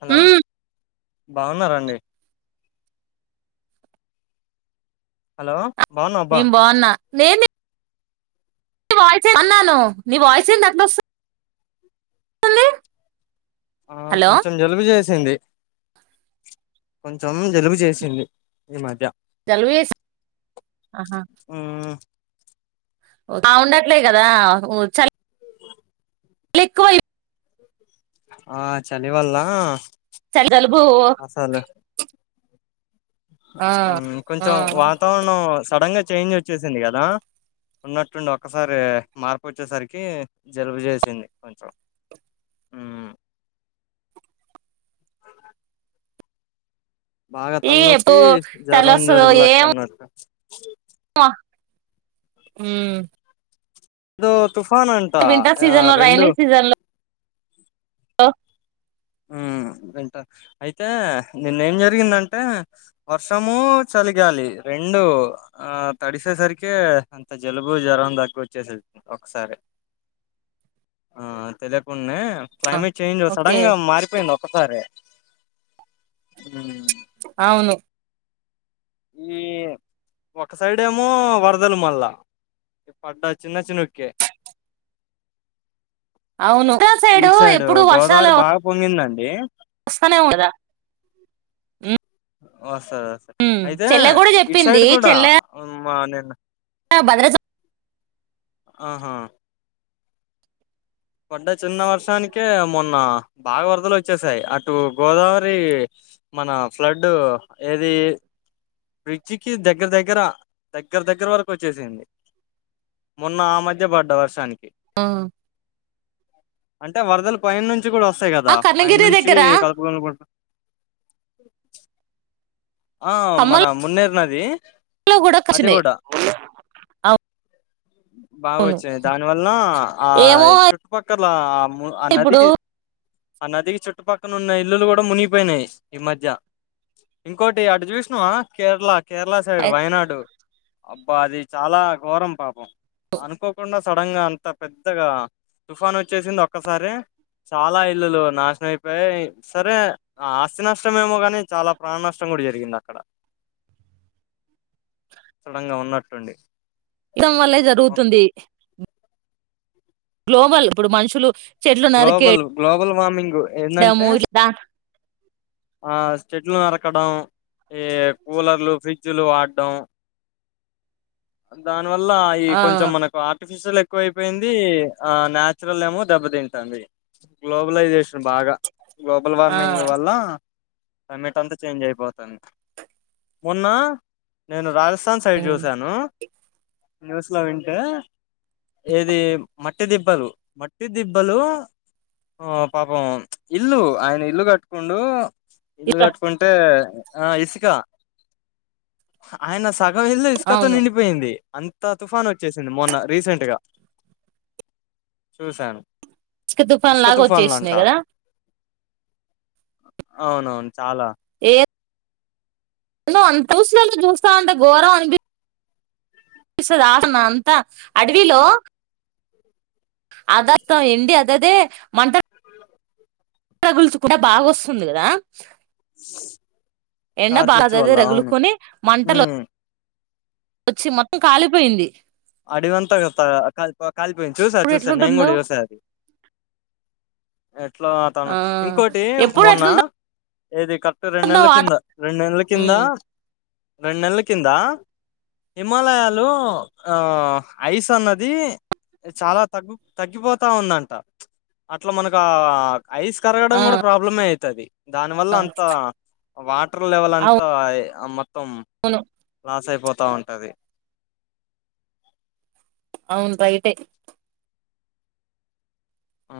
Hello బాగున్నారా అండి hello బాగున్నా అబ్బా నేను బాగున్నా నే వాయిస్ అన్నాను నీ వాయిస్ ఏంది అట్లా వస్త ఆ హలో కొంచెం జలుబు చేసి కొంచెం జలుబు చేసింది ఈ మధ్య జలుబు చేసి ఆహా మ్మ్ బాగుండట్లేదు కదా చ ఎక్కువై ఆ చలివల్ళ చలదలు బూ ఆ కొంచెం వాతావరణం సడన్ గా చేంజ్ వచ్చేసింది కదా ఉన్నట్టుండి ఒక్కసారి మార్పు వచ్చేసరికి జలుబు చేసింది కొంచెం ఆ [unintelligible] బాగా ఈ ఎప్పు తలనొప్పి చలి జ్వరం వస్తదో జలుబు లక్క ఏమో అన్నట్టు ఉమ్ అదో తుఫాన్ అంట వింటర్ సీజన్ రెండు ఆ వింట అయితే నిన్న ఏం జరిగిందంటే వర్షము చ చలిగాలి రెండు ఆ తడిసేసరికిే అంత జలుబు జ్వరం దగ్గు వచ్చేసే ఒకసారి ఆ తెలియకుండానే క్లైమేట్ చేంజ్ ఓకే సడన్ గా మారిపోయింది ఒక్కసారి అవును ఈ ఒక సైడ్ ఏమో వరదలు మళ్ళా ఇ పడ్డ చిన్న చిన్నకే అవును ఉత్త సైడు ఎప్పుడు గోదావరి వర్షాలు బాగా పొంగిందండి వస్తానే ఉదా వస్తంది వస్తే అయితే కూడా ఇటు చెప్పింది సైడ్ కూడా మా నిన్న బద్ర ఆహా పడ్డ చిన్న వర్షానికే మొన్న బాగా వరదలు వచ్చేసాయి అటు గోదావరి మన ఫ్లడ్ ఏది బ్రిడ్జికి దగ్గర దగ్గర దగ్గర దగ్గర వరకు వచ్చేసింది మొన్న ఆ మధ్య పడ్డ వర్షానికి అంటే వరదలు పైన నుంచి కూడా వస్తాయి ఆ కదా పై కర్ణగిరి నుంచి దగ్గర కలుపుగలుకుంట [inaudible] ఆ మన మున్నేరునది లో గూడా కషమే బాగు వచ్చింది దాని వల్ల ఆ ఏమో చుట్టుపక్కల ఆ ఆ ఇప్పుడు నదికి ఆ నదికి చుట్టుపక్కన ఉన్న ఇల్లులు కూడా మునిగిపోయినాయి ఈ మధ్య ఇకోటి అటు చూసినవా కేరళ కేరళ సైడ్ వయనాడు పా అది చాలా ఘోరం పాపం అనుకోకుండా సడన్ గా అంత పెద్దగా తుఫాన్ వచ్చేసింది ఒక్కసారి చాలా ఇల్లులు నాశనం అయిపోయా సరే ఆస్తి నష్టం ఏమో కాని చాలా ప్రాణ నష్టం కూడా జరిగింది అక్కడ సడన్ గా ఉన్నట్టుండి ఇద్ం వల్లే జరుగుతుంది గ్లోబల్ ఇప్పుడు మనుషులు చెట్లు గ్లోబల్ నరికేయడము గ్లోబల్ వార్మింగ్ ఏంటంటే ఇట్లా ఆ చెట్లు నరకడం ఈ కూలర్లు ఫ్రిడ్జ్ లు వాడ్డం దాన్ ని వల్ల ఈ ఆ కొంచెం మనకు ఆర్టిఫిషియల్ ఎక్కువ అయిపోయింది ఆ నేచురల్ ఏమో దెబ్బతిం తంది గ్లోబలైజేషన్ బాగా గ్లోబల్ ఆ వార్మింగ్ వల్ల క్లైమేట్ అంతా చేంజ్ అయిపోతుంది మొన్న నేను రా స్సాం సైడ్ చూశాను న్యూస్ లో వింటే ఏది మట్టి దిబ్బలు మట్టి దిబ్ బ్బలు ఆ పాపం ఇల్లు ఆయన ఇల్లు కట్టుకుండు ఇల్లు ఇక కట్టుకుంటే ఆ ఇసుక ఆయన సా ఆ ఇల్లు ఇసుకతో అవును నిండిపోయింది అంత తుఫాను వచ్చేసింది మొన్న రీసెంట్గా చూశాను ఇసుక తుఫాన్ ఇసక లాగా వచ్చేసినాయి తూఫన్లంటా కదా అవునవును చాలా నో అంతూసినోళ్ళని చూస్తా ఉంటే ఘోరం అనిపి పిస్సది ఆటనా అంతా అడవిలో ఆదత్తం ఎండి అదదే మంట రగుల్సుకునే బాగా వస్సుంది కదా ఎండ కార్ బా చిచ్చు అదే వల్ల అవును రగులుకని మంటలు ఉమ్ వచ్చి మొత్తం కాలిపోయింది అడివంతా గతా కాల్ పో కాలిపోయిన్ది చూసా ఇప్పుడు చూసాను నేను ఎట్లుంటుందో కూడా చూసా అది ఎట్లా తను ఆ ఇంకోటి ఎప్పుడు మొన్న ఎట్లుంటుందో ఏది కరెక్ట్ రెండు నెల్ల వాతా కింద రెండు నెల్ల కింద రెండు నెల్ల కింద హిమాలయాలు ఆ ఐస్ అన్నది చాలా తగ్గు తగ్గిపోతా ఉందంట అట్ల మనకా ఐస్ కరగడం ఆ కూడా ప్రాబ్లమే అయితది దాని వల్ల అంత వాట్ ర్ లెవెల్ అంతా మొత్తం వును అస అయిపోతా ఉంటది అవును రైటే ఆ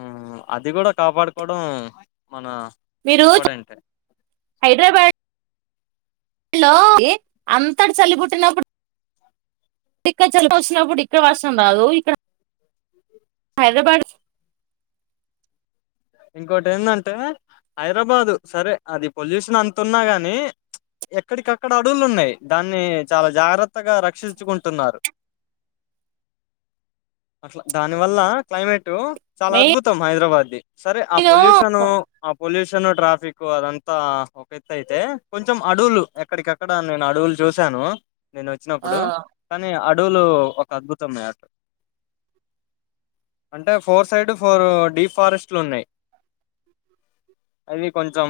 అది కూడా కాపాడుకోవడం మన మీరు చు ఇంపార్టెంట్ హైడ్రాబాడ్ లో ఎ అంతటి చల్లి పుట్టినప్పుడ్ ఇక్కడ చల్ వచ్చినప్పుడు ఇక్కడ వర్షం రాదు ఇక్కడ హైదరాబాడ్ ఇంకోటి ఏందంటే హైదరాబాదు సరే అది పొల్యూషన్ అంత ఉన్నా గాని ఎక్కడికక్కడ అడవులు ఉన్నాయి దాన్ని చాలా జాగ్రత్తగా రక్షించుకుంటున్నారు అట్ల దాని వల్ల క్లైమేట్ టు చాలా మెయిన్ అద్భుతం హైదరాబాద్ది సరే ఆ పొల్యూషన్ ఆ పొల్యూషన్ ట్రాఫ్ ఫిక్ అదంతా ఒక ఎత్తయితే కొంచెం అడవులు ఎక్కడికక్కడా నేను అడవులు చూశాను నేను ఆ వచ్చినప్పుడు కానీ అడవులు ఒక అద్భుతమ్ యర్ అంటే ఫోర్ సైడ్ ఫోర్ డిఫారెస్ట్ ట్లున్నాయి అవి కొంచెం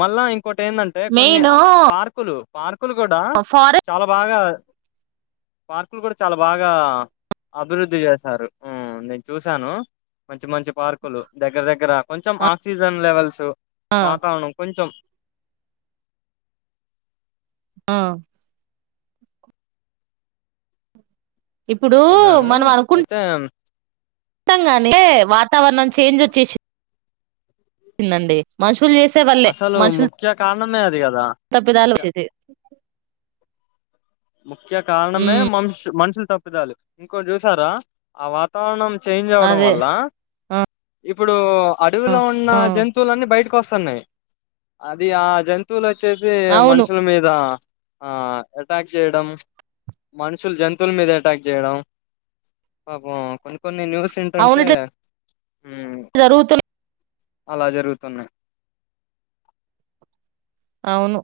మళ్ళా ఇన్ ఇంకొటి ఏందంటే కొన్ని మెయిన్ అ పార్కులు పార్కులు కూడా ఫారెస్ట్ చాలా బాగా పార్కులు కూడా చాలా బాగా అభివృద్ధి చేశారు ఉమ్ నేను చూసాను మంచి మంచి పార్కులు దగ్గర దగ్గర కొంచెం ఆక్సిజన్ లెవెల్స్ ఆ వాతావరణం కొంచెం ఆ ఇప్పుడు చూశాను మనం అనుకున్ అయితే టామ్ గాని ఏ వాతావరణం చేంజ్ వచ్చేసి తున్ దండి మషులు చేసే వాళ్లే అసలు మషులు ముఖ్య కారణమే అది కదా తప్పిదాలు ముఖ్య సేది ముఖ్య కారణమే ఉమ్ మనుషు మనుషులు తప్పిదాలు ఇంకో చూసారా ఆ వాతావరణం చేంజ్ అవ్వడం అదే వల్ల ఇప్పుడు అడవిలో ఉన్న ఆ జంతువులన్నీ బయట వస్తున్నాయి అది ఆ జంతువులు వచ్చేసి అవును మనుషుల మీద ఆ ఎట్ మనుషులు జంతువుల మీద అటాక్ చేయడం పా కొన్ని కొన్ని న్యూస్ అవును ఏంటంటే ఇట్లా జరుగుతున్నాయి అలా జరుగుతున్నాయి అవును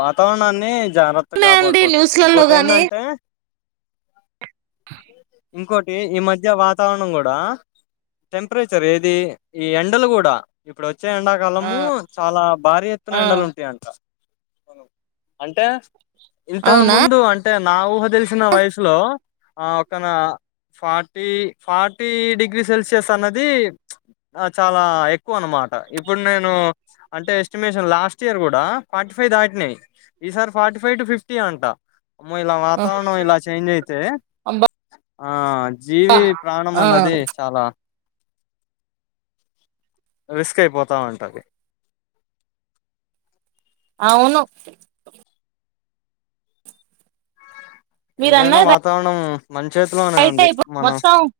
వాతావరణాన్ని జాగ్రత్త ఉన్నాయండి కాపాడుకోదు న్యూస్లలో ఇంకోటి గాని ఏంటంటే ఇంకోటి ఈ మధ్య వాతావరణం కూడ టెంపరేచర్ ఏది ఈ ఎండలు కూడ ఇప్పుడుచ్చ వచ్చే ఎండాకాలము చాలా భారీ ఆ ఎత్తున ఎండలు ఉంటాయంట అంటే ఇంత అవునా ముందు అంటే నావు తెలిసిన వయసులో ఆ ఒకన ఫార్టీ ఫార్టీ డిగ్రీ సెల్సియస్ అన్నది ఆ చాలా ఎక్కువ అన్నమాట ఇప్పుడు నేను అంటే ఎస్టిమేషన్ లాస్ట్ ఇయర్ కూడ ఫార్టీ ఫైవ్ దాటినయి ఈసారి ఫార్టీ ఫైవ్ టు ఫిఫ్టీ అంట అమ్మో ఇలా ఆ, వాతావరణం ఇలా చేంజ్ అయితే అబ్బా ఆ జీవి ప్రాణం ఆ అన్నది చాలా రిస్క్ అయిపోతాంటది అవును మీరు ఏదైనా అన్నది వాతావరణం మన చేతిలోనే రైట్ ఉంది అయిపో మనం మొత్తం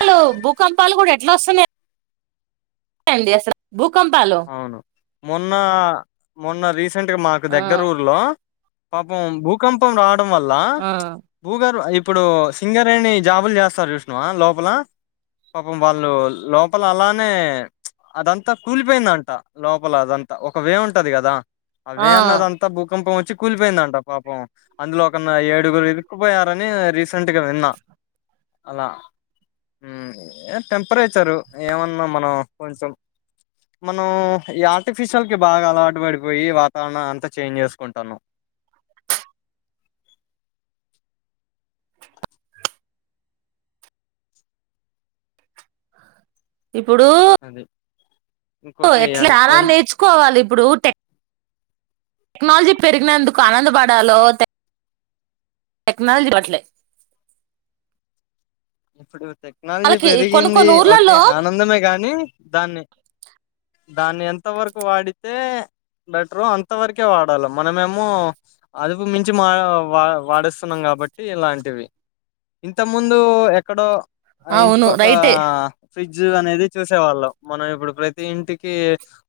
అసలు భూకంపాలు కూడా ఎట్లా వస్తున్నాయి డి అసలు భూకంపాలు అవును మొన్న మొన్న రీసెంట్గా మాకు ఆ దగ్గర ఊర్లో పాపం భూకంపం రావడం వల్ల ఆ భూగర్ ఇప్పుడు సింగరెని జాబులు చేస్తారు విష్ణవా లోపల పాపం వాళ్ళు లోపల అలానే అదంతా కూలి పోయిందంట లోపల అదంతా ఒక వే ఉంటది కదా ఆ వే అన్నదంతా భూకంపం వచ్చి కూలిపోయిందంట పాపం అందులో ఒక ఏడుగురు ఎరుక్కుపోయారని ర సెంట్గా విన్నా అలా టెంపరేచరు ఏమన్నా మనం కొంచెం మనం ఈ ఆర్టిఫిషియల్ కి బాగా అలవాటు పడిపోయి వాతావరణం అంతా చేంజ్ చేసుకుంటాన్నాం ఇప్పుడు అదే ఎట్లే అలా నేర్చుకోవాలి ఇప్పుడు టెక్ టెక్నాలజీ పెరిగినందుకు ఆనందపడాలో టెక్నాలజీ వాట్లే ఇప్పుడు టెక్నాలజీ కొన్ని పెరిగింది కొన్ని ఓ ఊర్లలో ఆనందమే కాని దాన్ని దాన్ని ఎంత వరకు వాడితే బెటరు అంత వరకే వాడాలి మనమేమో అదుపు మించి వా వాడిస్తున్నాం కదా కాబట్టిలాంటి ఇంత ముందు ఎక్కడో ఆ అవును ఇంటికి ఒక రైటే ఫ్రిడ్జ్ అనేది చూసేవాళ్ళం మనం ఇప్పుడు ప్రతి ఇంటికి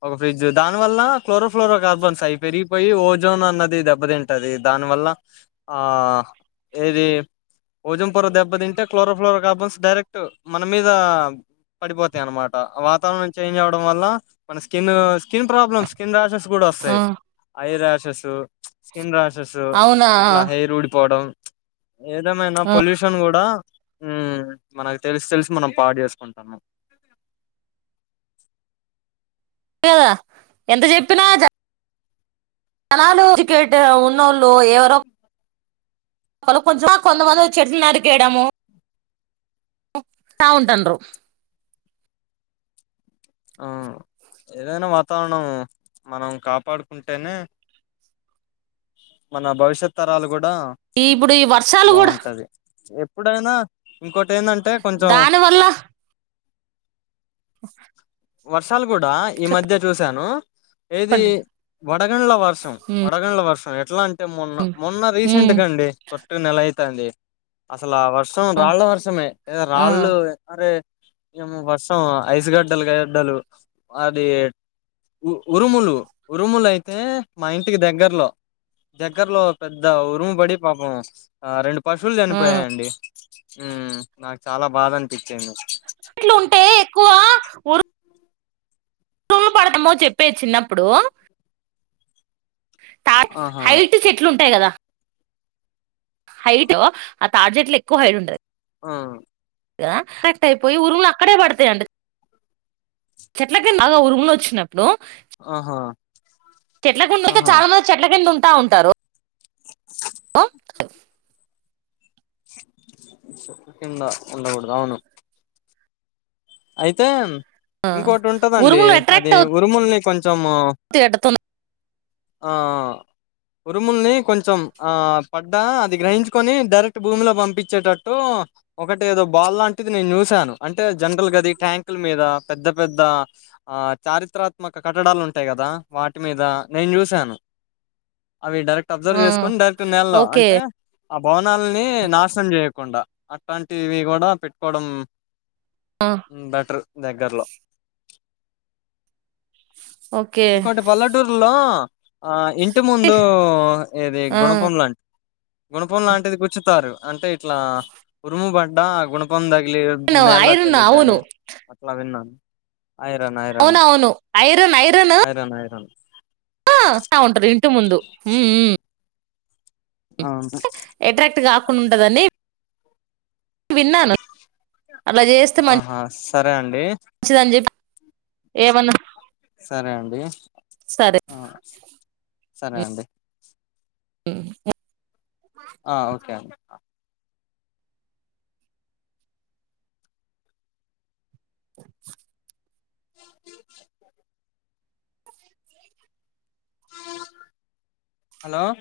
ఒక ఫ్రిడ్జ్ దాని వల్ల క్లోరోఫ్ క కార్బన్స్ అయి పెరిగిపోయి ఓజోన్ అన్నది దెబ్బతింటది దానివల్ల ఆ ఏది భోజంపుర దెబ్బ తింటే ఫ్లోరో ఫ్లోరో కార్బన్స్ డైరెక్ట్ మన మీద పడిపోతాయి అనమాట వాతావరణం చేంజ్ అవ్వడం వల్ల మన skin skin problem skin rashes కూడా ఆ, వస్తాయి ఐ ర్యాషెస్. స్కిన్ రాషెస్ అవునా ఇట్లా హెయిర్ ఊడిపోవడం. ఏదమైనా ఆ, పొల్యూషన్ కూడా. ఉమ్ మనకు తెలిసి తెలిసి మనం పాడు చేసుకుంటాము. చెప్పిన కదా ఎంత చెప్పినా చెప్. తలదూర కనాలోచికేట్ ఉన్నోళ్ళు ఎవరో. కొంచ కొంత వరకు కొంతమంది చెట్లు నరకడము ఉంటా ఉంటాన్ర. ఆ ఏదైనా వాతావరణం మనం కాపాడుకుంటేనే. మన భవిష్యత్ తరాలు బట్టి. ఈ ఇప్పుడు ఈ వర్షాలు కూడా. ఎప్పుడైనా ఇంకోటి ఏందంటే కొంచెం. దాని వల్ల వర్షాలు కూడా ఈ మధ్య చూశాను. ఏది వడగండ్ల వర్షం వడగండ్ల వర్షం ఎట్లా అంటే. అ మొన్న మొన్న రీసెంట్ హ్మ్ గా అండి కొట్టుగా నెల అతుంది అసలు ఆ. వర్షం రాళ్ళ వర్షమే ఆ రాళ్ళు మరే ఏము వర్షం ఐస్ గడలే. గుండలు అది. ఉ ఉరుములు ఉరుములు అయితే మా ఇంటికి దగ్గర్లో. దగ్గర్లో పెద్ద ఉరుము పడి పాపం అ రెండు. పశువులు ఆ చనిపోయాయిండి నాకు చాలా బాధ అనిపించింది. ఇట్లు ఉంటాయి ఎక్కువ ఊరు. ఉరుములు పడతామో చెప్పేది చిన్నప్పుడు. టా ఆహా హైట్ చెట్లు ఉంటాయి కదా‌. హైట్ ఆ తాడి చేట్లు ఎక్కువ హైట్ ఉంటది. హుమ్. కనెక్ట్ అయిపోయి ఉరుములు అక్కడే పడతాయండి. అగొ ఉరుములో వచ్చినప్పుడు. ఆహా. చెట్ల కింద ఆహా చాలా మంది చెట్ల కింద ఉంట ఉంటారు. ఆ. ఉండ ఉండకూడదు అవును. అయితే. ఆ ఇంకోటి ఉంటదండి ఉరుములు అది అట్రాక్ట్ ఉరుముల్ని కొంచం. అవుతాయట తొం ఆ. ఉరుముల్ని కొంచెం ఆ పడ్డా అది గ్రహించుకొని డైరెక్ట్ భూమిలో పంపించేటట్టు. ఒకటి ఏదో బాల్ లాంటిది నేను చూశాను అంటే జనరల్గా. ట్యాంకుల మీద పెద్ద పెద్ద ఆ చారిత్రాత్మక కట్టడాలు ఉంటాయి కదా వాటి మీద. నేను చూసాను. అవి డైరెక్ట్ అబ్జర్వ్ ఆ చేసుకొని డైరెక్ట్ నెలలో ఓకే అంటే. ఆ భవనాలని నాశనం చేయకుండా అట్లాంటివి కూడా పెట్టుకోవడం. ఆ బెటర్ దగ్గర్లో. ఓకే ఇంకోటి పల్లెటూరులో ఆ ఇం. ఇంటి ముందు ఇది ఆ గుణపం లాంటి గుణపం లాంటిది కూర్చుతారు. అంటే ఇట్లా ఉరుముబడ్డ గుణపం తగిలి ఐరన్ నేల్లోకి ఐరన్ అవును వెళ్ళిద్దని. అట్లా విన్నా. అవునా అవును ఐరన్ ఐరన్. ఆ ఉంటా ఇంటి ముందు. అవును ఎట్రాక్ట్ కాకుండా ఉంటదని. విన్నాను అలా చేస్తే మ ఆహా సరే అండి మంచిదిని చెప్పి. ఏమన్నారు‌. సరే అండి ఆ సరే అండి మ్మ్ ఆ ఓకే అండి హలో